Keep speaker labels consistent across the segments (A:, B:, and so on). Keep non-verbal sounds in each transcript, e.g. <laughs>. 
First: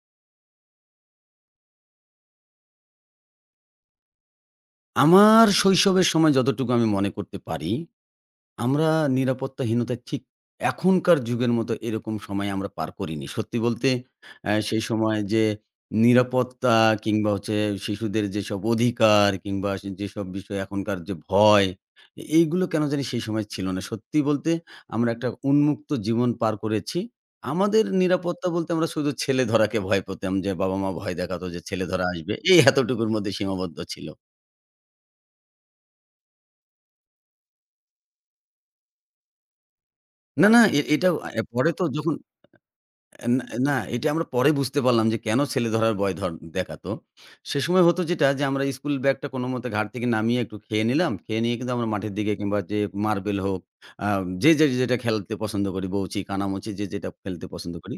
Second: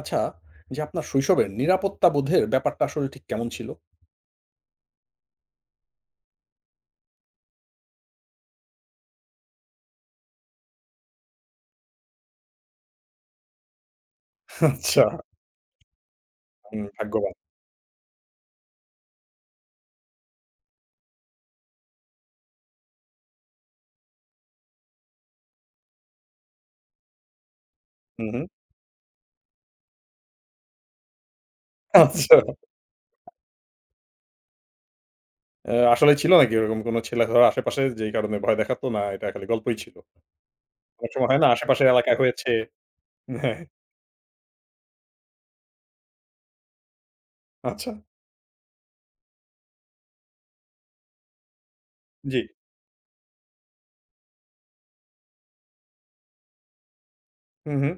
A: আচ্ছা, যে আপনার শৈশবের নিরাপত্তা বোধের ব্যাপারটা আসলে ঠিক কেমন ছিল?
B: আমার শৈশবের সময় যতটুকু আমি মনে করতে পারি, আমরা নিরাপত্তাহীনতার ঠিক এখনকার যুগের মতো এরকম সময় আমরা পার করিনি। সত্যি বলতে সেই
A: আচ্ছা।
B: সময় যে নিরাপত্তা
A: হুম,
B: কিংবা
A: ভাগ্যবান।
B: হচ্ছে শিশুদের যেসব অধিকার কিংবা সে যেসব বিষয় এখনকার যে ভয়, এইগুলো কেন জানি সেই সময় ছিল না। সত্যি বলতে আমরা একটা উন্মুক্ত জীবন পার করেছি। আমাদের
A: হুম, হুম।
B: নিরাপত্তা বলতে আমরা শুধু ছেলে ধরাকে ভয় পেতাম যে বাবা-মা ভয় দেখাতো যে ছেলে ধরা আসবে।
A: আচ্ছা।
B: এতটুকুর মধ্যে সীমাবদ্ধ ছিল।
A: আসলে ছিল নাকি ওরকম কোন ছেলেধরা আশেপাশে যেই কারণে ভয় দেখাতো না এটা খালি গল্পই ছিল?
B: না, না, এ এটা
A: অনেক সময় হয়
B: আ
A: না
B: পরে তো
A: আশেপাশের
B: যখন
A: এলাকায় হয়েছে।
B: না
A: হ্যাঁ,
B: না, এটা আমরা পরে বুঝতে পারলাম যে কেন ছেলে ধরার ভয় দেখাতো। সে সময়
A: আচ্ছা।
B: হতো যেটা যে আমরা স্কুল ব্যাগটা কোনমতে ঘাট থেকে নামিয়ে একটু খেয়ে নিলাম। খেয়ে নিয়ে কিন্তু আমরা মাঠের দিকে
A: জি।
B: কিংবা যে মার্বেল হোক, আ যে, যে, যেটা খেলতে পছন্দ করি, বউচি, কানামুচি যেটা খেলতে
A: হুম,
B: পছন্দ
A: হুম,
B: করি।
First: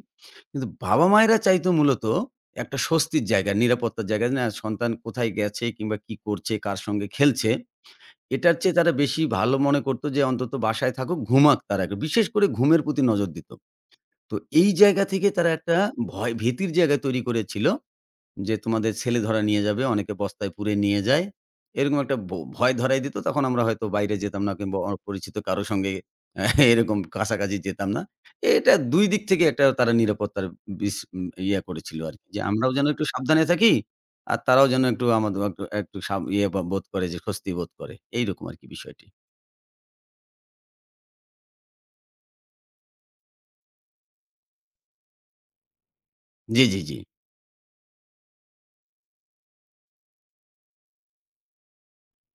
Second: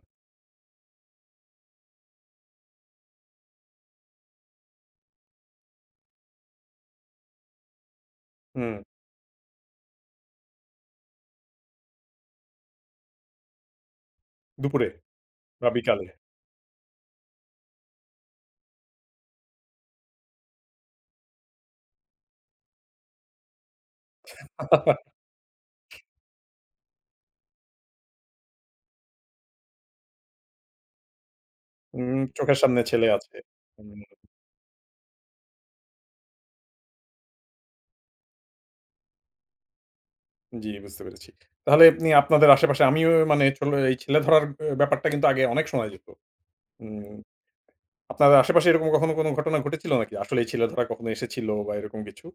B: কিন্তু বাবা-মায়েরা চাইতো মূলত একটা স্বস্তির জায়গা, নিরাপত্তার জায়গা যে না সন্তান কোথায় গেছে কিংবা কি করছে, কার সঙ্গে খেলছে এটার
A: হুম।
B: চেয়ে তারা বেশি ভালো মনে করত যে অন্তত বাসায় থাকুক, ঘুমাক তারা। বিশেষ করে ঘুমের প্রতি নজর দিত। তো এই
A: দুপুরে
B: জায়গা থেকে তারা
A: বা
B: একটা
A: বিকালে।
B: ভয় ভীতির জায়গা তৈরি করেছিল। যে তোমাদের ছেলে ধরা নিয়ে যাবে, অনেকে বস্তায় পুরে নিয়ে যায়। এরকম একটা ভয় ধরায় দিত। তখন আমরা হয়তো বাইরে যেতাম না কিংবা অপরিচিত কারো সঙ্গে <laughs> এরকম কাছাকাছি যেতাম না। এটা ২ দিক থেকে একটা তারা নিরাপত্তার বিস উম ইয়া করেছিল
A: উম
B: আরকি। যে
A: চোখের
B: আমরাও
A: সামনে
B: যেন একটু
A: ছেলে আছে।
B: সাবধানে থাকি,
A: হুম,
B: আর তারাও যেন একটু আমাদের একটু একটু বোধ করে যে স্বস্তি বোধ করে। এইরকম আরকি বিষয়টি।
A: জি বুঝতে পেরেছি। তাহলে আপনি আপনাদের আশেপাশে আমিও মানে চলে এই ছেলেধরার ব্যাপারটা কিন্তু আগে অনেক শোনা যেত।
B: জি, জি, জি।
A: উম আপনার আশেপাশে এরকম কখনো কোনো ঘটনা ঘটেছিল নাকি? আসলেই ছেলে ধরা কখনো এসেছিল বা এরকম কিছু?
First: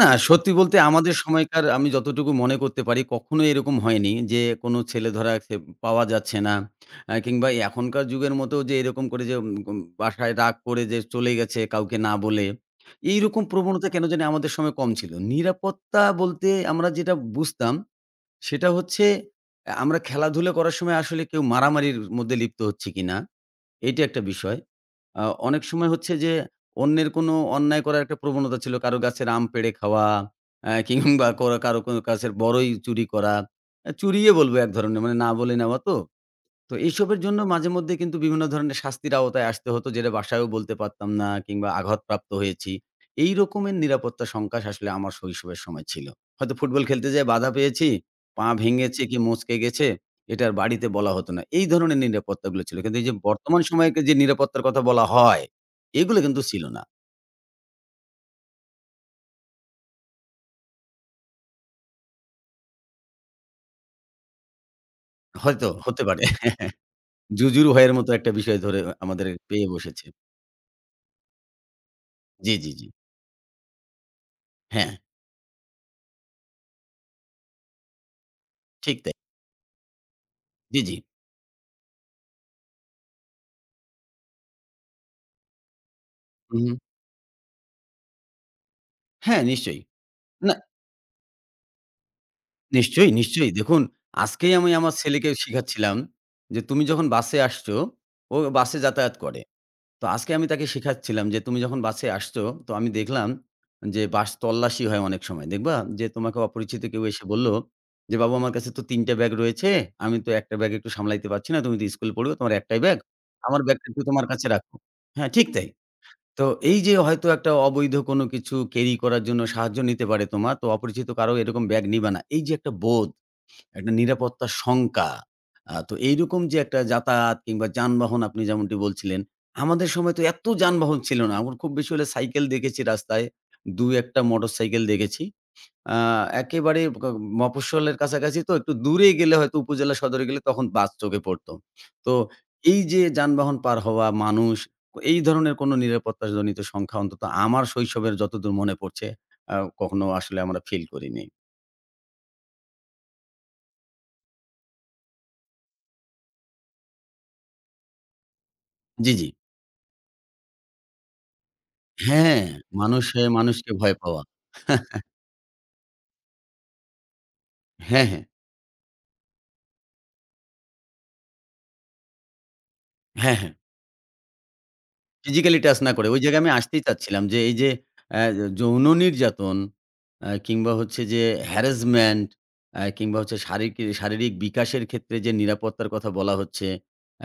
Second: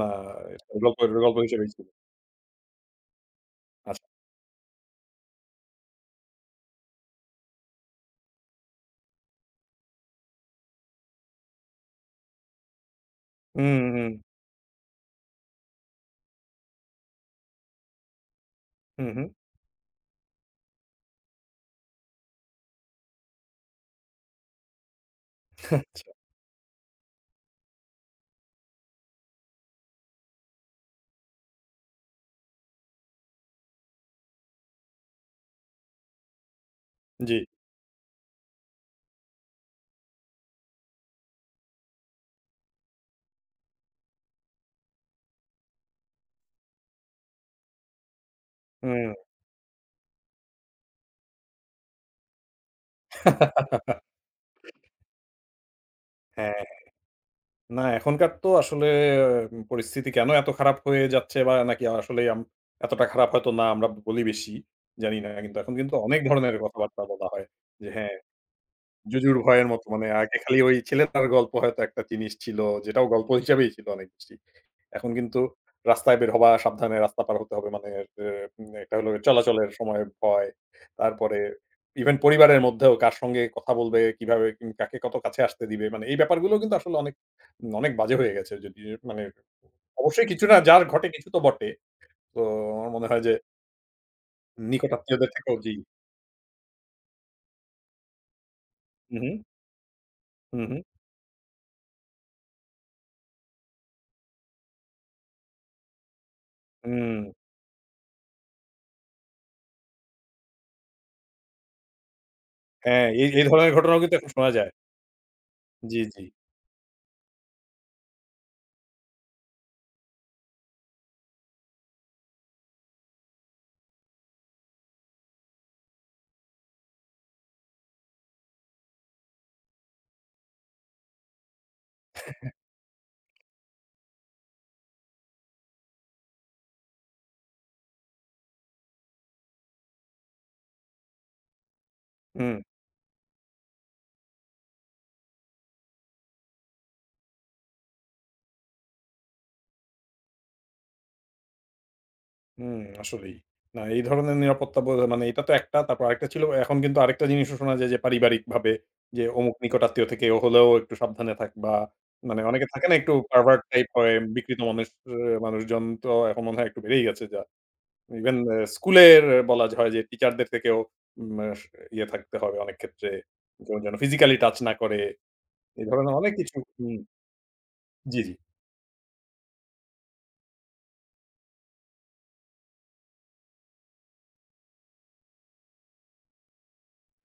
A: না,
B: না, সত্যি
A: এটা
B: বলতে
A: গল্প
B: আমাদের
A: গল্প
B: সময়কার
A: হিসেবেই ছিল।
B: আমি যতটুকু মনে করতে পারি কখনোই এরকম
A: আচ্ছা।
B: হয়নি যে কোনো ছেলে ধরা পাওয়া যাচ্ছে না। কিংবা এই এখনকার যুগের মতো যে এরকম করে যে উম উম বাসায় রাগ করে যে চলে গেছে কাউকে না বলে। এইরকম
A: হুম,
B: প্রবণতা কেন
A: হুম,
B: জানি আমাদের সময় কম ছিল। নিরাপত্তা বলতে আমরা যেটা বুঝতাম সেটা হচ্ছে
A: হুম, হুম।
B: আমরা খেলাধুলা করার সময় আসলে কেউ মারামারির মধ্যে লিপ্ত হচ্ছি কিনা, এইটা একটা বিষয়। আ অনেক সময়
A: আচ্ছা।
B: হচ্ছে যে অন্যের কোনো অন্যায় করার একটা প্রবণতা ছিল। কারো গাছের আম পেড়ে খাওয়া, কিংবা করা কারো কোনো গাছের বড়ই চুরি করা। চুরিই বলবো এক ধরনের মানে না বলে নেওয়া তো। তো এইসবের
A: জি।
B: জন্য মাঝেমধ্যে কিন্তু বিভিন্ন ধরনের শাস্তির আওতায় আসতে হতো, যেটা বাসায়ও বলতে পারতাম না কিংবা আঘাতপ্রাপ্ত হয়েছি। এই রকমের নিরাপত্তা সংকট আসলে আমার শৈশবের সময় ছিল। হয়তো ফুটবল খেলতে যেয়ে বাধা পেয়েছি, পা ভেঙেছে
A: হুম।
B: কি মচকে গেছে, এটা আর বাড়িতে বলা হতো না। এই ধরনের নিরাপত্তাগুলো ছিল। কিন্তু এই যে বর্তমান সময়কে
A: <laughs>
B: যে নিরাপত্তার কথা বলা হয়, এগুলো কিন্তু
A: হ্যাঁ,
B: ছিল না।
A: হ্যাঁ। না, এখনকার তো আসলে পরিস্থিতি কেন এত খারাপ হয়ে যাচ্ছে বা নাকি আসলেই এতটা খারাপ হয়তো না, আমরা বলি বেশি। জানি না। কিন্তু
B: হয়তো
A: এখন কিন্তু
B: হতে
A: অনেক
B: পারে।
A: ধরনের কথাবার্তা বলা হয়।
B: জুজুর
A: যে
B: ভয়ের মতো
A: হ্যাঁ,
B: একটা বিষয় ধরে আমাদের
A: "জুজুর
B: পেয়ে
A: ভয়ের" মতো মানে
B: বসেছে।
A: আগে খালি ওই ছেলেটার গল্প হয়তো একটা জিনিস
B: জি,
A: ছিল,
B: জি, জি।
A: যেটাও গল্প হিসাবেই ছিল অনেক বেশি।
B: হ্যাঁ,
A: এখন কিন্তু রাস্তায় বের হওয়া, সাবধানে রাস্তা পার হতে হবে। মানে, এ উম একটা
B: ঠিক
A: হলো
B: তাই।
A: চলাচলের সময় ভয়।
B: জি, জি।
A: তারপরে ইভেন পরিবারের মধ্যেও কার সঙ্গে কথা বলবে, কিভাবে উম কাকে কত কাছে আসতে দিবে। মানে এই ব্যাপারগুলো
B: হুম,
A: কিন্তু
B: হুম।
A: আসলে অনেক উম, অনেক বাজে হয়ে গেছে। যদি মানে
B: হ্যাঁ, নিশ্চয়ই।
A: অবশ্যই কিছু
B: না
A: না যার ঘটে কিছু তো বটে। তো আমার মনে
B: নিশ্চয়ই,
A: হয় যে
B: নিশ্চয়ই। দেখুন, আজকেই আমি
A: নিকট
B: আমার ছেলেকে
A: আত্মীয়দের থেকেও। জি।
B: শিখাচ্ছিলাম যে, "তুমি যখন বাসে আসছো" ও বাসে যাতায়াত
A: হু, হু,
B: করে। তো আজকে আমি
A: হু,
B: তাকে
A: হু।
B: শেখাচ্ছিলাম যে, "তুমি যখন বাসে আসছো, তো আমি দেখলাম যে বাস তল্লাশি হয় অনেক সময়। দেখবা যে তোমাকে অপরিচিত কেউ
A: হুম।
B: এসে বলল যে, 'বাবু আমার কাছে তো ৩ টা ব্যাগ রয়েছে। আমি তো একটা ব্যাগ একটু সামলাইতে পারছি না। তুমি তো স্কুলে পড়ো, তোমার একটাই ব্যাগ।
A: হ্যাঁ, এই এই
B: আমার
A: ধরনের
B: ব্যাগটা
A: ঘটনাও
B: একটু
A: কিন্তু
B: তোমার
A: এখন
B: কাছে
A: শোনা যায়।
B: রাখো।' হ্যাঁ, ঠিক তাই।
A: জি, জি।
B: তো এই যে হয়তো একটা অবৈধ কোনো কিছু ক্যারি করার জন্য সাহায্য নিতে পারে তোমার। তো অপরিচিত কারো এরকম ব্যাগ নিবা না। এই যে একটা বোধ একটা নিরাপত্তার শঙ্কা। তো এইরকম যে একটা যাতায়াত কিংবা যানবাহন আপনি যেমনটি বলছিলেন, আমাদের সময় তো এত যানবাহন ছিল না। আমার খুব বেশি হলে সাইকেল দেখেছি রাস্তায়। ২-১ টা মোটরসাইকেল দেখেছি। আ একেবারে মফস্বলের কাছাকাছি তো একটু দূরে গেলে হয়তো উপজেলা সদরে গেলে তখন বাস চোখে পড়ত। তো
A: হুম।
B: এই যে যানবাহন পার হওয়া, মানুষ এই ধরনের কোনো নিরাপত্তাজনিত সংখ্যা অন্তত আমার শৈশবের যতদূর মনে পড়ছে, আ কখনো আসলে আমরা ফিল করিনি।
A: হুম, আসলেই। না, এই ধরনের নিরাপত্তা বোধ মানে এটা তো একটা, তারপর আরেকটা ছিল, এখন কিন্তু আরেকটা জিনিসও শোনা যায় যে পারিবারিকভাবে
B: জি,
A: যে
B: জি।
A: অমুক নিকটাত্মীয় থেকে হলেও একটু সাবধানে থাকবা। মানে
B: হ্যাঁ,
A: অনেকে থাকে না একটু
B: মানুষে
A: pervert
B: মানুষকে
A: টাইপ
B: ভয়
A: হয়,
B: পাওয়া।
A: বিকৃত মানুষ মানুষজন তো এখন মনে হয় একটু বেড়েই গেছে যা।
B: হ্যাঁ, হ্যাঁ।
A: ইভেন স্কুলের বলা হয় যে টিচারদের থেকেও উম আস ইয়ে থাকতে হবে অনেক ক্ষেত্রে।
B: হ্যাঁ, হ্যাঁ।
A: কেউ যেন ফিজিক্যালি টাচ না করে।
B: ফিজিক্যালি টাচ
A: এ
B: না করে।
A: ধরনের
B: ওই
A: অনেক
B: জায়গায় আমি
A: কিছু।
B: আসতেই
A: হুম,
B: চাচ্ছিলাম যে এই যে
A: জি,
B: অ্যা
A: জি।
B: যৌন নির্যাতন কিংবা হচ্ছে যে হ্যারাসমেন্ট কিংবা হচ্ছে শারীরিক বিকাশের ক্ষেত্রে যে নিরাপত্তার কথা বলা হচ্ছে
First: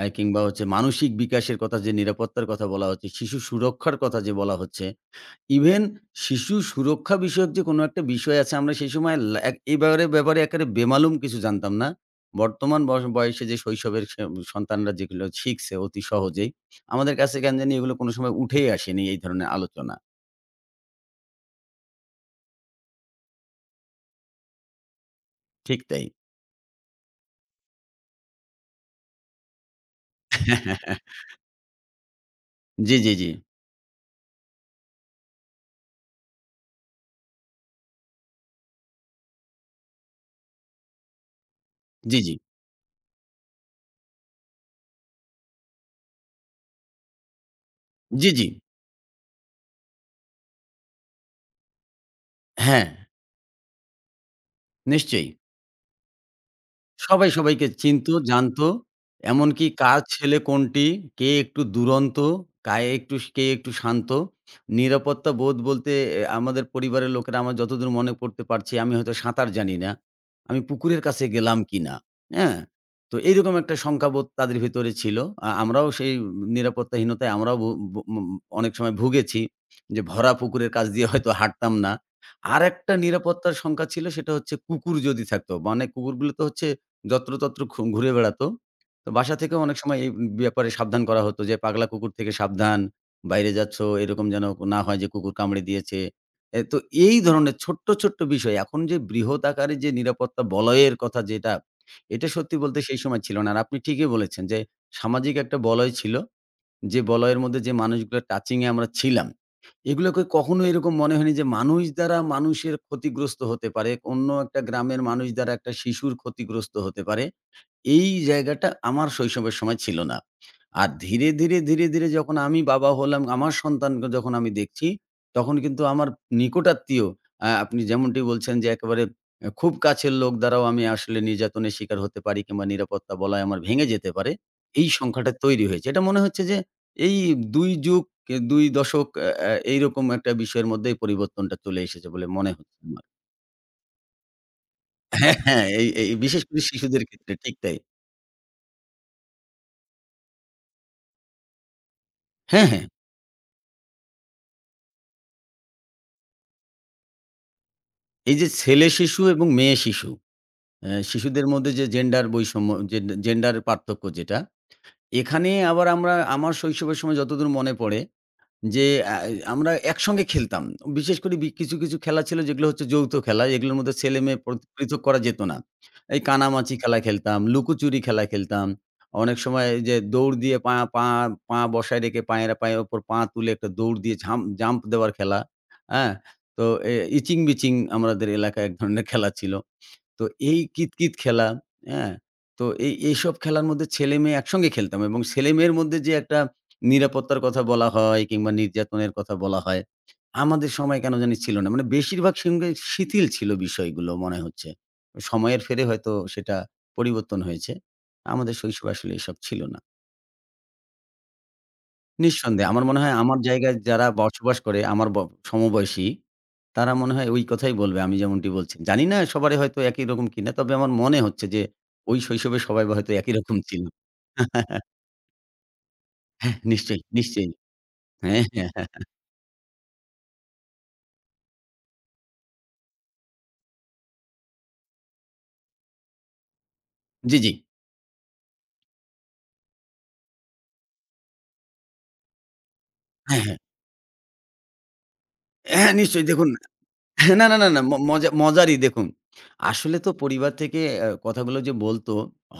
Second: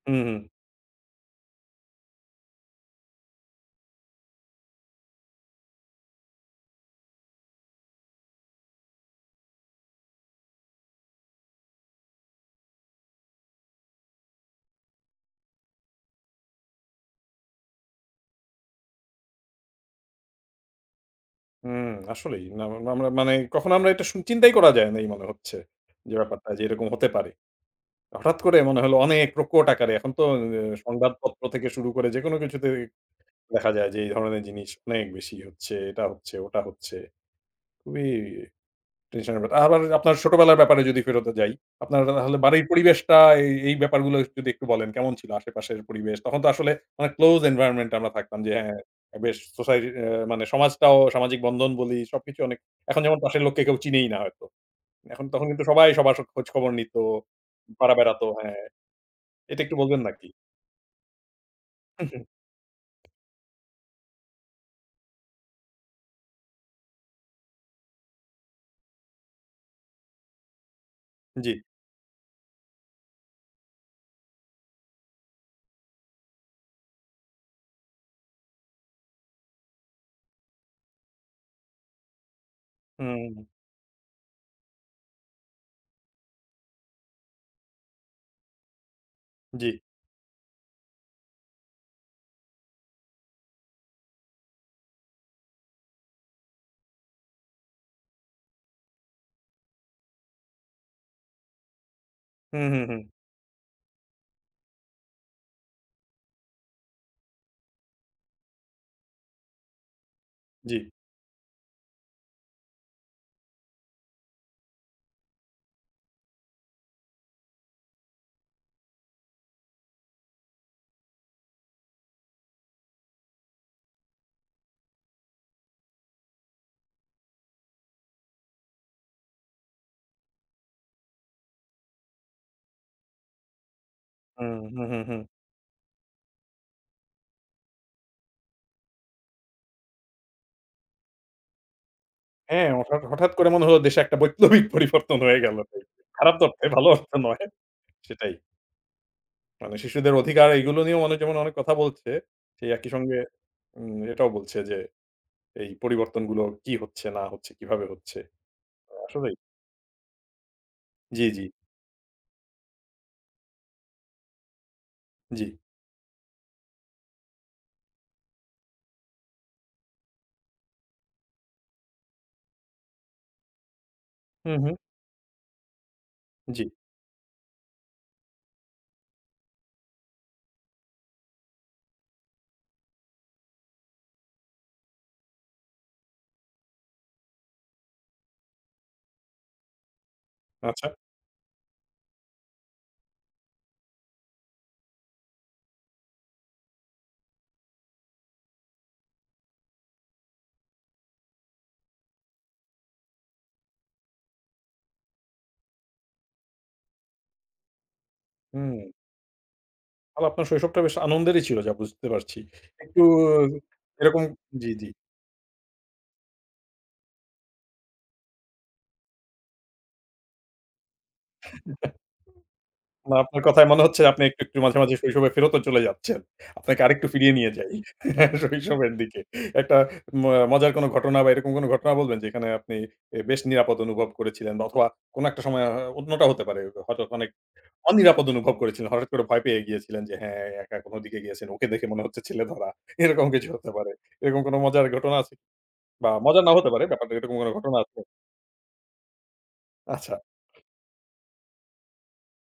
A: হুম, হুম।
B: কিংবা হচ্ছে মানসিক বিকাশের কথা যে নিরাপত্তার কথা বলা হচ্ছে, শিশু সুরক্ষার কথা যে বলা হচ্ছে ইভেন শিশু সুরক্ষা বিষয়ক যে কোনো একটা বিষয় আছে আমরা সেই সময় লা এক এই ব্যাপারে ব্যাপারে একেবারে বেমালুম কিছু জানতাম না। বর্তমান বয়সে যে শৈশবের সন্তানরা যেগুলো শিখছে অতি সহজেই, আমাদের কাছে কেন জানি এগুলো কোনো সময় উঠেই আসেনি এই ধরনের আলোচনা।
A: হুম, আসলেই। না, আমরা মানে কখনো আমরা এটা চিন্তাই করা যায় নাই মনে হচ্ছে।
B: ঠিক তাই।
A: যে ব্যাপারটা যে এরকম হতে পারে। হঠাৎ করে মনে হলো অনেক প্রকট আকারে এখন তো
B: <laughs>
A: সংবাদপত্র থেকে শুরু করে যেকোনো কিছুতে
B: জি, জি, জি।
A: দেখা যায় যে এই ধরনের জিনিস অনেক বেশি হচ্ছে, এটা হচ্ছে, ওটা হচ্ছে। খুবই টেনশনের ব্যাপার। আবার আপনার ছোটবেলার ব্যাপারে যদি ফেরত যাই, আপনার
B: জি, জি।
A: তাহলে বাড়ির পরিবেশটা, এই, এই ব্যাপারগুলো যদি একটু বলেন কেমন ছিল আশেপাশের পরিবেশ? তখন তো আসলে অনেক ক্লোজ এনভায়রনমেন্ট এ আমরা
B: জি,
A: থাকতাম
B: জি।
A: যে। হ্যাঁ, বেশ সোসাইটি মানে সমাজটাও সামাজিক বন্ধন বলি সবকিছু অনেক।
B: হ্যাঁ,
A: এখন যেমন পাশের লোককে কেউ চিনেই না হয়তো। এখন
B: নিশ্চয়ই।
A: তখন কিন্তু সবাই সবার খোঁজ খবর নিত,
B: সবাই সবাইকে
A: পাড়া
B: চিনতো,
A: বেড়াতো। হ্যাঁ,
B: জানতো।
A: এটা
B: এমনকি
A: একটু
B: কার
A: বলবেন নাকি?
B: ছেলে কোনটি, কে একটু
A: হুম,
B: দুরন্ত,
A: হুম।
B: কায়ে একটু কে একটু শান্ত। নিরাপত্তা বোধ বলতে আমাদের পরিবারের লোকেরা আমার যতদূর মনে করতে পারছি, আমি হয়তো সাঁতার জানি না। আমি পুকুরের কাছে
A: জি।
B: গেলাম কিনা, হ্যাঁ? তো এইরকম একটা শঙ্কাবোধ তাদের ভেতরে ছিল। আমরাও সেই নিরাপত্তাহীনতায় ভু ভু ম অনেক সময় ভুগেছি যে ভরা পুকুরের কাছ দিয়ে হয়তো হাঁটতাম না। আরেকটা
A: হুম,
B: নিরাপত্তার শঙ্কা ছিল সেটা হচ্ছে কুকুর যদি থাকতো। মানে কুকুরগুলো তো হচ্ছে যত্রতত্র ঘুরে বেড়াতো। তো বাসা থেকেও
A: জি।
B: অনেক সময় এই ব্যাপারে সাবধান করা হতো যে, "পাগলা কুকুর থেকে সাবধান, বাইরে যাচ্ছ এরকম যেন না হয় যে কুকুর কামড়ে দিয়েছে।" তো এই ধরনের ছোট্ট, ছোট্ট বিষয়। এখন যে বৃহৎ আকারে যে নিরাপত্তা বলয়ের কথা যেটা, এটা সত্যি
A: হুম,
B: বলতে
A: হুম,
B: সেই
A: হুম।
B: সময় ছিল না। আর আপনি ঠিকই বলেছেন যে সামাজিক একটা বলয় ছিল। যে বলয়ের মধ্যে যে মানুষগুলো টাচিং এ আমরা ছিলাম, এগুলোকে কখনো
A: জি।
B: এরকম মনে হয়নি যে মানুষ দ্বারা মানুষের ক্ষতিগ্রস্ত হতে পারে, অন্য একটা গ্রামের মানুষ দ্বারা একটা শিশুর ক্ষতিগ্রস্ত হতে পারে। এই জায়গাটা আমার শৈশবের সময় ছিল না। আর ধীরে, ধীরে যখন আমি বাবা হলাম, আমার সন্তানকে যখন আমি দেখছি, তখন কিন্তু আমার নিকটাত্মীয় আপনি যেমনটি বলছেন যে একেবারে খুব কাছের লোক দ্বারাও আমি আসলে নির্যাতনের শিকার হতে পারি কিংবা নিরাপত্তা বলয় আমার ভেঙে যেতে পারে।
A: হুম, হুম,
B: এই
A: হুম, হুম।
B: সংখ্যাটা তৈরি হয়েছে। এটা মনে হচ্ছে যে এই ২ যুগ, ২ দশক আ আ এইরকম একটা বিষয়ের মধ্যেই পরিবর্তনটা চলে এসেছে বলে মনে
A: হ্যাঁ,
B: হচ্ছে
A: হঠাৎ,
B: আমার।
A: হঠাৎ করে মনে হলো দেশে একটা বৈপ্লবিক পরিবর্তন
B: হ্যাঁ,
A: হয়ে গেল।
B: হ্যাঁ, এই এই
A: খারাপ
B: বিশেষ করে
A: অর্থে, ভালো
B: শিশুদের
A: অর্থে
B: ক্ষেত্রে
A: নয়।
B: ঠিক তাই।
A: সেটাই। মানে শিশুদের অধিকার এগুলো নিয়েও মানুষ যেমন অনেক কথা বলছে,
B: হ্যাঁ,
A: সেই
B: হ্যাঁ।
A: একই সঙ্গে উম এটাও বলছে যে এই পরিবর্তনগুলো কি হচ্ছে না হচ্ছে, কিভাবে হচ্ছে।
B: এই যে ছেলে শিশু
A: আসলেই।
B: এবং মেয়ে শিশু,
A: জি, জি,
B: শিশুদের মধ্যে যে জেন্ডার বৈষম্য, জেন্ডার পার্থক্য যেটা,
A: জি।
B: এখানে আবার আমরা আমার শৈশবের সময় যতদূর মনে পড়ে যে আ আমরা একসঙ্গে খেলতাম। বিশেষ করে কিছু খেলা ছিল যেগুলো হচ্ছে যৌথ খেলা। এগুলোর মধ্যে ছেলে-মেয়ে
A: হুম, হুম।
B: পৃথক করা যেত না। এই
A: জি।
B: কানামাছি খেলা খেলতাম, লুকোচুরি খেলা খেলতাম। অনেক সময় এই যে দৌড় দিয়ে পা পা পা বসায় রেখে পায়ের পায়ের উপর পা তুলে একটা দৌড় দিয়ে জাম্প দেওয়ার খেলা। হ্যাঁ? তো এ ইচিং-বিচিং আমাদের এলাকায় এক ধরনের খেলা ছিল। তো এই
A: আচ্ছা।
B: কিতকিত খেলা, হ্যাঁ? তো এইসব খেলার মধ্যে ছেলে-মেয়ে একসঙ্গে খেলতাম এবং ছেলে-মেয়ের মধ্যে যে একটা নিরাপত্তার কথা বলা হয় কিংবা নির্যাতনের কথা বলা হয়, আমাদের সময় কেন জানি ছিল না। মানে বেশিরভাগ সঙ্গে শিথিল ছিল বিষয়গুলো মনে হচ্ছে। সময়ের ফেরে হয়তো সেটা পরিবর্তন হয়েছে। আমাদের
A: হুম।
B: শৈশবে আসলে এসব ছিল না।
A: তাহলে আপনার শৈশবটা বেশ আনন্দেরই ছিল যা বুঝতে পারছি।
B: নিঃসন্দেহে। আমার মনে
A: একটু
B: হয় আমার জায়গায় যারা
A: এরকম।
B: বসবাস
A: জি,
B: করে
A: জি।
B: আমার সমবয়সী, তারা মনে হয় ওই কথাই বলবে আমি যেমনটি বলছি। জানি না সবারই হয়তো একই রকম কিনা। তবে আমার মনে হচ্ছে যে ওই শৈশবে সবাই হয়তো
A: না,
B: একই
A: আপনার
B: রকম
A: কথায়
B: ছিল।
A: মনে হচ্ছে আপনি একটু মাঝে,
B: <laughs>
A: মাঝে শৈশবে ফেরতও চলে যাচ্ছেন।
B: হ্যাঁ,
A: আপনাকে
B: নিশ্চয়ই,
A: আরেকটু ফিরিয়ে
B: নিশ্চয়ই।
A: নিয়ে যাই
B: হ্যাঁ,
A: <laughs>
B: হ্যাঁ, হ্যাঁ।
A: শৈশবের দিকে। একটা ম মজার কোনো ঘটনা বা এরকম কোনো ঘটনা বলবেন যেখানে আপনি এ বেশ নিরাপদ অনুভব করেছিলেন বা অথবা কোনো একটা সময় অন্যটা হতে পারে। হঠাৎ অনেক
B: জি, জি।
A: অনিরাপদ অনুভব করেছিলেন। হঠাৎ করে ভয় পেয়ে গিয়েছিলেন যে হ্যাঁ, একা কোনো দিকে গিয়েছেন। ওকে দেখে মনে হচ্ছে ছেলে ধরা। <laughs> এরকম
B: হ্যাঁ,
A: কিছু
B: হ্যাঁ।
A: হতে পারে। এরকম কোনো মজার ঘটনা আছে?
B: হ্যাঁ,
A: বা
B: নিশ্চয়ই
A: মজার
B: দেখুন
A: নাও হতে পারে ব্যাপারটা, এরকম
B: হ্যাঁ, না,
A: কোনো
B: না, না,
A: ঘটনা
B: না।
A: আছে?
B: মজারই দেখুন। আসলে তো
A: আচ্ছা,
B: পরিবার থেকে কথাগুলো যে বলতো,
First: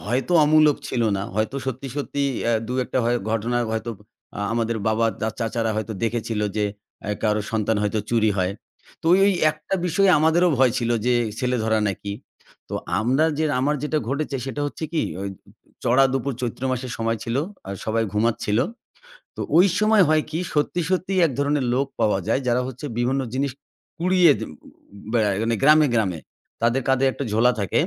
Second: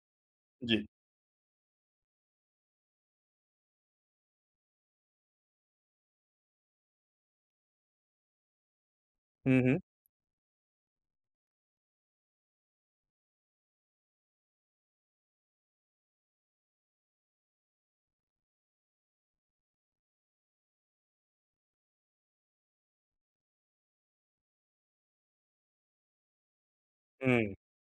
B: হয়তো
A: জি।
B: অমূলক ছিল না। হয়তো সত্যি, সত্যি ২ ১ টা হয় ঘটনা হয়তো আমাদের বাবা চাচারা হয়তো দেখেছিল যে কারো সন্তান হয়তো চুরি হয়। তো ওই
A: হু, হু,
B: একটা বিষয়ে আমাদেরও ভয় ছিল যে ছেলে ধরা নাকি। তো আমরা যে আমার যেটা ঘটেছে সেটা হচ্ছে কি ওই চড়া দুপুর চৈত্র মাসের সময় ছিল। আর সবাই ঘুমাচ্ছিল। তো ওই সময় হয় কি সত্যি, সত্যিই এক ধরনের লোক পাওয়া যায় যারা হচ্ছে বিভিন্ন জিনিস কুড়িয়ে দে বেড়ায় মানে গ্রামে, গ্রামে। তাদের কাঁধে একটা
A: হুম,
B: ঝোলা থাকে।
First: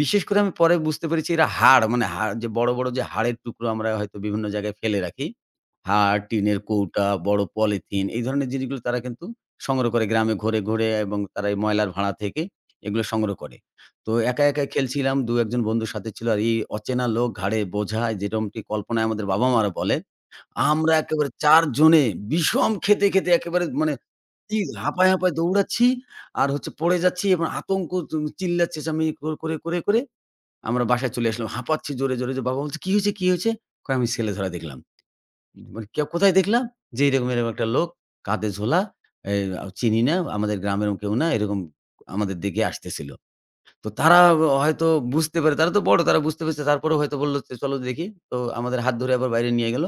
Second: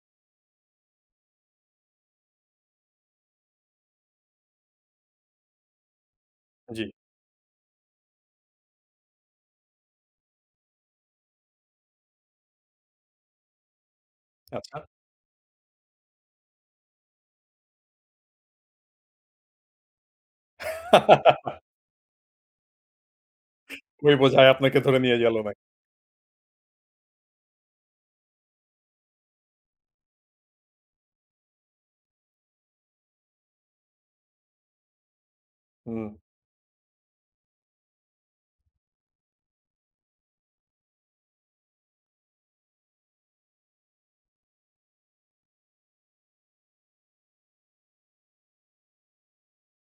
B: বিশেষ করে আমি পরে বুঝতে পেরেছি এরা হাড় মানে হাড় যে বড়, বড় যে হাড়ের টুকরো আমরা হয়তো বিভিন্ন জায়গায় ফেলে রাখি। হাড়, টিনের
A: জি,
B: কৌটা, বড় পলিথিন এই ধরনের জিনিসগুলো তারা কিন্তু সংগ্রহ করে গ্রামে ঘুরে, ঘুরে এবং তারা এই ময়লার ভাঁড়া থেকে এগুলো সংগ্রহ করে। তো একা, একা
A: আচ্ছা।
B: খেলছিলাম। ২-১ জন বন্ধুর সাথে ছিল। আর এই অচেনা লোক ঘাড়ে বোঝা যেরকমটি কল্পনায় আমাদের বাবা-মারা বলে আমরা একেবারে
A: <laughs>
B: ৪ জনে বিষম খেতে, খেতে একেবারে মানে
A: ওই বোঝায়
B: তীর
A: আপনাকে ধরে
B: হাঁপায়,
A: নিয়ে গেল
B: হাঁপায়
A: নাকি?
B: দৌড়াচ্ছি। আর হচ্ছে পড়ে যাচ্ছি এবং আতঙ্ক চিল্লা চেঁচামেচি করে আমরা বাসায় চলে আসলাম। হাঁপাচ্ছি জোরে, জোরে যে বাবা বলছে, "কি হয়েছে, কি হয়েছে?" কয়, "আমি ছেলে ধরা দেখলাম।" মানে কে
A: হুম।
B: কোথায় দেখলাম? যে এরকম একটা লোক কাঁধে ঝোলা, এই চিনি না, আমাদের গ্রামের কেউ না, এরকম আমাদের দিকে আসতেছিল। তো তারা হয়তো বুঝতে পারে, তারা তো বড়, তারা বুঝতে পেরেছে। তারপরেও হয়তো বলল যে, "চলো দেখি।" তো আমাদের হাত ধরে আবার বাইরে নিয়ে গেল।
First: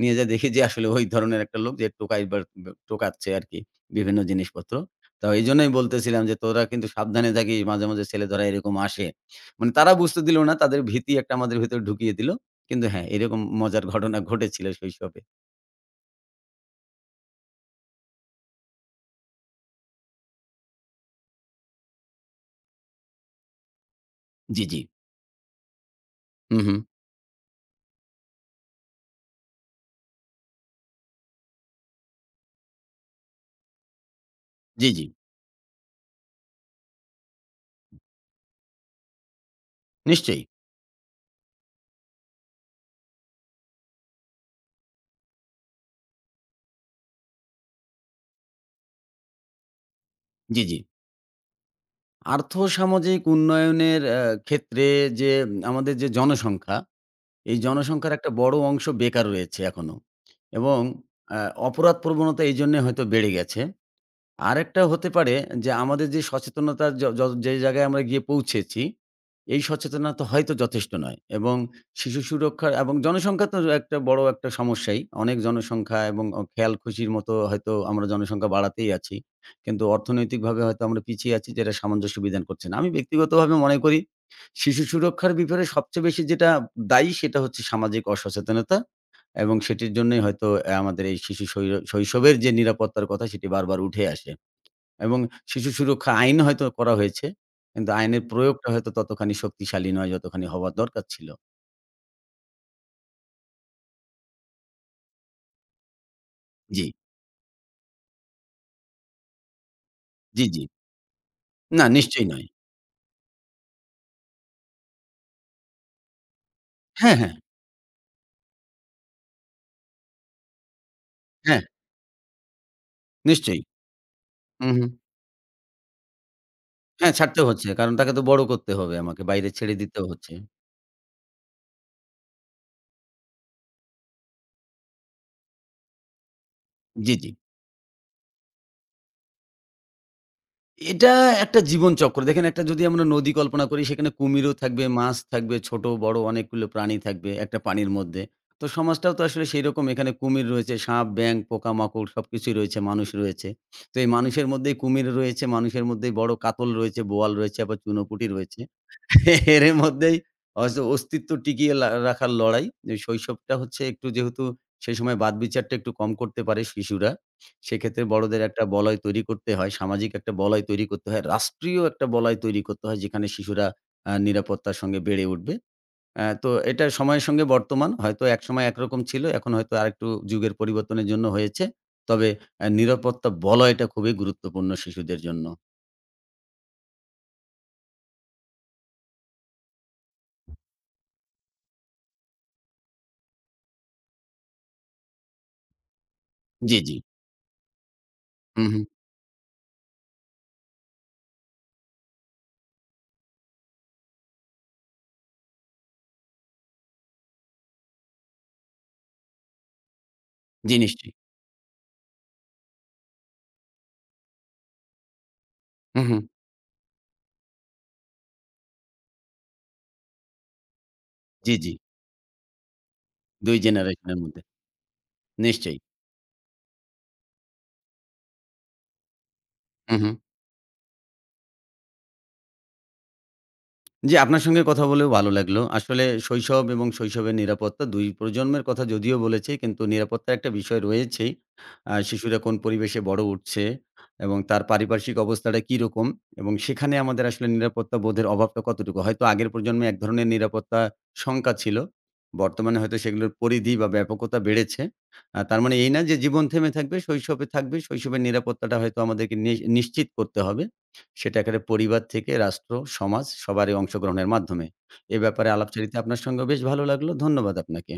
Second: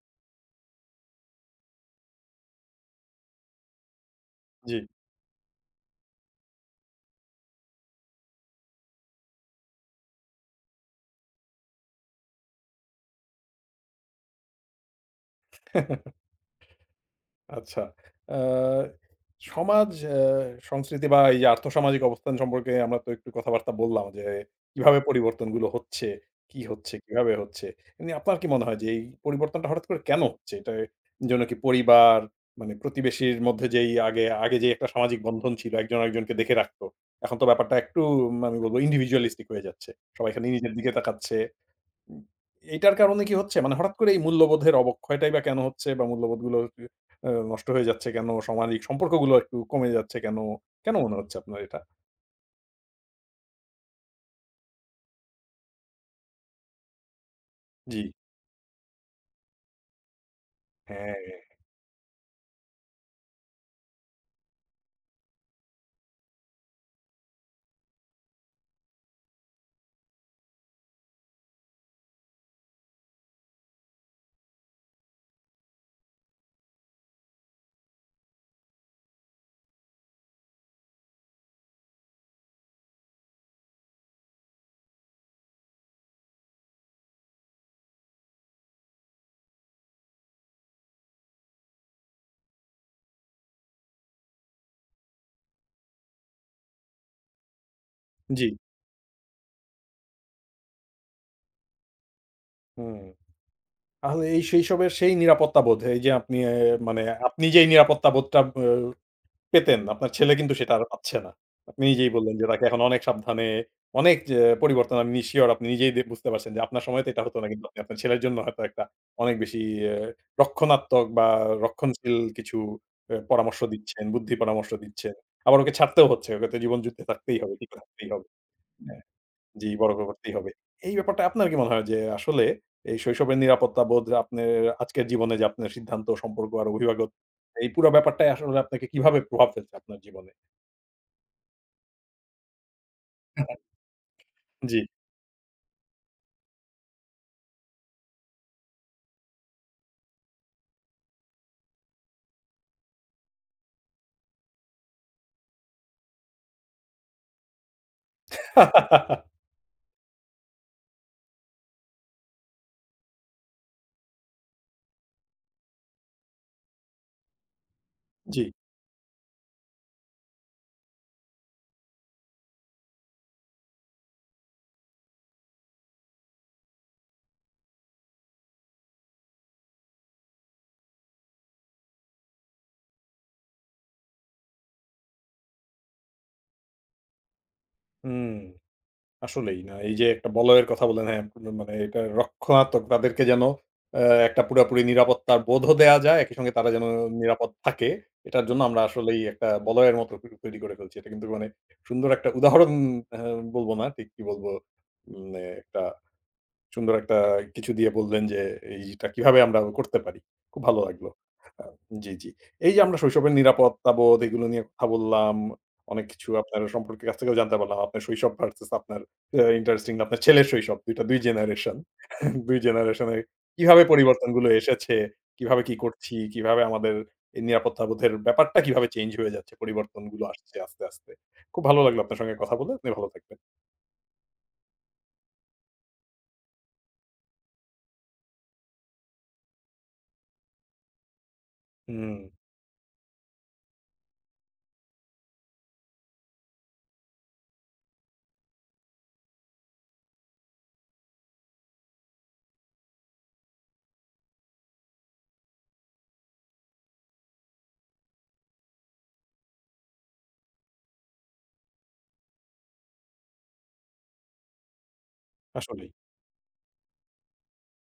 B: নিয়ে যেয়ে দেখি যে আসলে ওই ধরনের একটা লোক যে টোকাই বা টোকাচ্ছে আরকি বিভিন্ন জিনিসপত্র।
A: জি।
B: তো এইজন্যই বলতেছিলাম যে, "তোরা কিন্তু সাবধানে থাকিস। মাঝে, মাঝে ছেলে ধরা এরকম আসে।" মানে তারা বুঝতে দিল না। তাদের ভীতি একটা আমাদের ভেতরে ঢুকিয়ে দিল। কিন্তু হ্যাঁ, এরকম মজার ঘটনা ঘটেছিল শৈশবে।
A: আচ্ছা। আ সমাজ, আ সংস্কৃতি বা এই যে আর্থসামাজিক অবস্থান সম্পর্কে আমরা তো একটু কথাবার্তা বললাম যে
B: জি, জি।
A: কিভাবে পরিবর্তনগুলো হচ্ছে, কি
B: হুম, হুম।
A: হচ্ছে, কিভাবে হচ্ছে। এমনি আপনার কি মনে হয় যে এই পরিবর্তনটা হঠাৎ করে কেন হচ্ছে? এটার জন্য কি পরিবার মানে প্রতিবেশীর মধ্যে যেই আগে আগে যে একটা
B: জি, জি।
A: সামাজিক বন্ধন ছিল একজন আরেকজনকে দেখে রাখতো। এখন তো ব্যাপারটা একটু আমি বলব individualistic হয়ে যাচ্ছে। সবাই
B: নিশ্চয়ই।
A: খালি নিজের দিকে তাকাচ্ছে। উম এইটার কারণে কি হচ্ছে? মানে হঠাৎ করে এই মূল্যবোধের অবক্ষয়টাই বা কেন হচ্ছে বা মূল্যবোধগুলো কি নষ্ট হয়ে যাচ্ছে কেন? সামাজিক সম্পর্কগুলো একটু কমে যাচ্ছে কেন?
B: জি, জি।
A: কেন মনে হচ্ছে আপনার এটা?
B: আর্থসামাজিক উন্নয়নের ক্ষেত্রে যে আমাদের যে জনসংখ্যা এই
A: জি।
B: জনসংখ্যার একটা বড় অংশ বেকার রয়েছে এখনো এবং
A: হ্যাঁ,
B: আ অপরাধ প্রবণতা এইজন্যে হয়তো বেড়ে গেছে। আরেকটা হতে পারে যে আমাদের যে সচেতনতার য য যে জায়গায় আমরা গিয়ে পৌঁছেছি, এই সচেতনতা হয়তো যথেষ্ট নয় এবং শিশু সুরক্ষা এবং জনসংখ্যা তো একটা বড় একটা সমস্যাই। অনেক জনসংখ্যা এবং খেয়ালখুশির মতো হয়তো আমরা জনসংখ্যা বাড়াতেই আছি। কিন্তু অর্থনৈতিকভাবে হয়তো আমরা পিছিয়ে আছি যেটা সামঞ্জস্য বিধান করছে না। আমি ব্যক্তিগতভাবে মনে করি শিশু সুরক্ষার ব্যাপারে সবচেয়ে বেশি যেটা দায়ী সেটা হচ্ছে সামাজিক অসচেতনতা এবং সেটির জন্যই হয়তো আমাদের এই শিশু শৈশবের যে নিরাপত্তার কথা সেটি বারবার উঠে আসে। এবং শিশু সুরক্ষা আইন হয়তো করা হয়েছে। কিন্তু আইনের
A: জি।
B: প্রয়োগটা হয়তো ততখানি শক্তিশালী নয় যতখানি হওয়ার দরকার ছিল।
A: হুম। তাহলে এই সেইসবের সেই নিরাপত্তা বোধ এই যে আপনি
B: জি,
A: মানে আপনি যেই নিরাপত্তা বোধটা আ পেতেন। আপনার ছেলে
B: জি,
A: কিন্তু
B: জি।
A: সেটা আর পাচ্ছে না। আপনি
B: না
A: নিজেই
B: নিশ্চয়ই
A: বললেন যে
B: নয়।
A: তাকে এখন অনেক সাবধানে অনেক যে পরিবর্তন, আমি সিউর আপনি নিজেই বুঝতে পারছেন যে আপনার সময় তো
B: হ্যাঁ,
A: এটা
B: হ্যাঁ,
A: হতো না। কিন্তু আপনি আপনার ছেলের জন্য হয়তো একটা অনেক বেশি এ রক্ষণাত্মক বা
B: হ্যাঁ,
A: রক্ষণশীল কিছু পরামর্শ
B: নিশ্চয়ই।
A: দিচ্ছেন, বুদ্ধি
B: হু,
A: পরামর্শ
B: হু।
A: দিচ্ছেন। আবার ওকে ছাড়তেও হচ্ছে। ওকে তো জীবন যুদ্ধে
B: হ্যাঁ,
A: থাকতেই
B: ছাড়তে
A: হবে,
B: হচ্ছে।
A: টিকে
B: কারণ
A: থাকতেই
B: তাকে তো
A: হবে।
B: বড় করতে হবে
A: হ্যাঁ।
B: আমাকে। বাইরে
A: জি,
B: ছেড়ে
A: বড়
B: দিতেও হচ্ছে।
A: করতেই হবে। এই ব্যাপারটা আপনার কি মনে হয় যে আসলে এই শৈশবের নিরাপত্তা বোধ আপনার আজকের জীবনে যে আপনার সিদ্ধান্ত, সম্পর্ক আর অভিভাবক
B: জি, জি।
A: এই পুরা ব্যাপারটাই আসলে আপনাকে কিভাবে প্রভাব ফেলছে আপনার জীবনে?
B: এটা একটা জীবনচক্র। দেখেন একটা যদি আমরা নদী কল্পনা করি সেখানে কুমিরও
A: জি।
B: থাকবে, মাছ থাকবে, ছোট বড় অনেকগুলো প্রাণী থাকবে একটা পানির মধ্যে। তো সমাজটাও তো আসলে সেইরকম এখানে কুমির রয়েছে, সাপ, ব্যাঙ, পোকামাকড় সবকিছুই রয়েছে, মানুষ রয়েছে। তো এই মানুষের মধ্যেই কুমির রয়েছে, মানুষের মধ্যেই বড় কাতল রয়েছে, বোয়াল রয়েছে, আবার চুনোপুঁটি রয়েছে।
A: <laughs>
B: এর মধ্যেই অস্তিত্ব টিকিয়ে রাখার লড়াই। যে শৈশবটা হচ্ছে একটু যেহেতু সেই সময় বাদবিচারটা একটু কম করতে পারে শিশুরা। সেক্ষেত্রে
A: জি,
B: বড়দের একটা বলয় তৈরি করতে হয়, সামাজিক একটা বলয় তৈরি করতে হয়, রাষ্ট্রীয় একটা বলয় তৈরি করতে হয় যেখানে শিশুরা নিরাপত্তার সঙ্গে বেড়ে উঠবে। তো এটা সময়ের সঙ্গে বর্তমান হয়তো একসময় একরকম ছিল, এখন হয়তো আরেকটু যুগের পরিবর্তনের জন্য হয়েছে। তবে নিরাপত্তা বলয়টা খুবই গুরুত্বপূর্ণ শিশুদের জন্য।
A: হুম। আসলেই না। এই যে একটা বলয়ের কথা বললেন, হ্যাঁ, মানে এটা রক্ষণাত্মক তাদেরকে যেন অ্যা একটা পুরাপুরি নিরাপত্তার বোধও দেয়া যায়। একই সঙ্গে তারা
B: জি,
A: যেন
B: জি।
A: নিরাপদ থাকে। এটার জন্য
B: হু, হু।
A: আমরা আসলেই একটা বলয়ের মতো তৈরি করে ফেলছি। এটা কিন্তু মানে সুন্দর একটা উদাহরণ অ্যা বলব না, ঠিক কি বলব? মানে একটা সুন্দর একটা কিছু দিয়ে বললেন যে, এইটা কিভাবে আমরা করতে পারি। খুব
B: জি,
A: ভালো লাগলো।
B: নিশ্চয়ই।
A: আ জি, জি। এই যে আমরা শৈশবের নিরাপত্তাবোধ এগুলো নিয়ে কথা বললাম।
B: হু,
A: অনেক
B: হু।
A: কিছু আপনার সম্পর্কে কাছ থেকেও জানতে পারলাম। আপনার শৈশব ভার্সাস আপনার ইন্টারেস্টিং আপনার ছেলের শৈশব। ২ টা ২
B: জি, জি।
A: জেনারেশন। <laughs> ২ জেনারেশন এর
B: ২
A: কিভাবে
B: জেনারেশনের মধ্যে।
A: পরিবর্তনগুলো এসেছে, কিভাবে কি
B: নিশ্চয়ই।
A: করছি, কিভাবে আমাদের এই নিরাপত্তাবোধের ব্যাপারটা কিভাবে চেঞ্জ হয়ে যাচ্ছে,
B: হু, হু।
A: পরিবর্তনগুলো আসছে আস্তে, আস্তে। খুব ভালো লাগলো আপনার সঙ্গে কথা বলে। আপনি ভালো থাকবেন।
B: জি, আপনার সঙ্গে কথা বলেও ভালো লাগলো। আসলে শৈশব এবং শৈশবের নিরাপত্তা ২ প্রজন্মের কথা যদিও বলেছি, কিন্তু নিরাপত্তার একটা বিষয় রয়েছেই।
A: হুম,
B: শিশুরা কোন পরিবেশে বড় উঠছে এবং তার পারিপার্শ্বিক অবস্থাটা কিরকম এবং সেখানে আমাদের আসলে নিরাপত্তা বোধের অভাবটা কতটুকু। হয়তো আগের প্রজন্মে এক ধরনের নিরাপত্তা শঙ্কা ছিল। বর্তমানে হয়তো সেগুলোর পরিধি বা ব্যাপকতা বেড়েছে। তার মানে এই না যে জীবন থেমে থাকবে, শৈশবে থাকবে। শৈশবের নিরাপত্তাটা হয়তো আমাদেরকে নিশ্চিত করতে হবে। সেটা একেবারে পরিবার থেকে রাষ্ট্র, সমাজ সবারই অংশগ্রহণের মাধ্যমে। এ ব্যাপারে
A: আসলেই।
B: আলাপচারিতা আপনার সঙ্গেও বেশ ভালো লাগলো। ধন্যবাদ আপনাকে।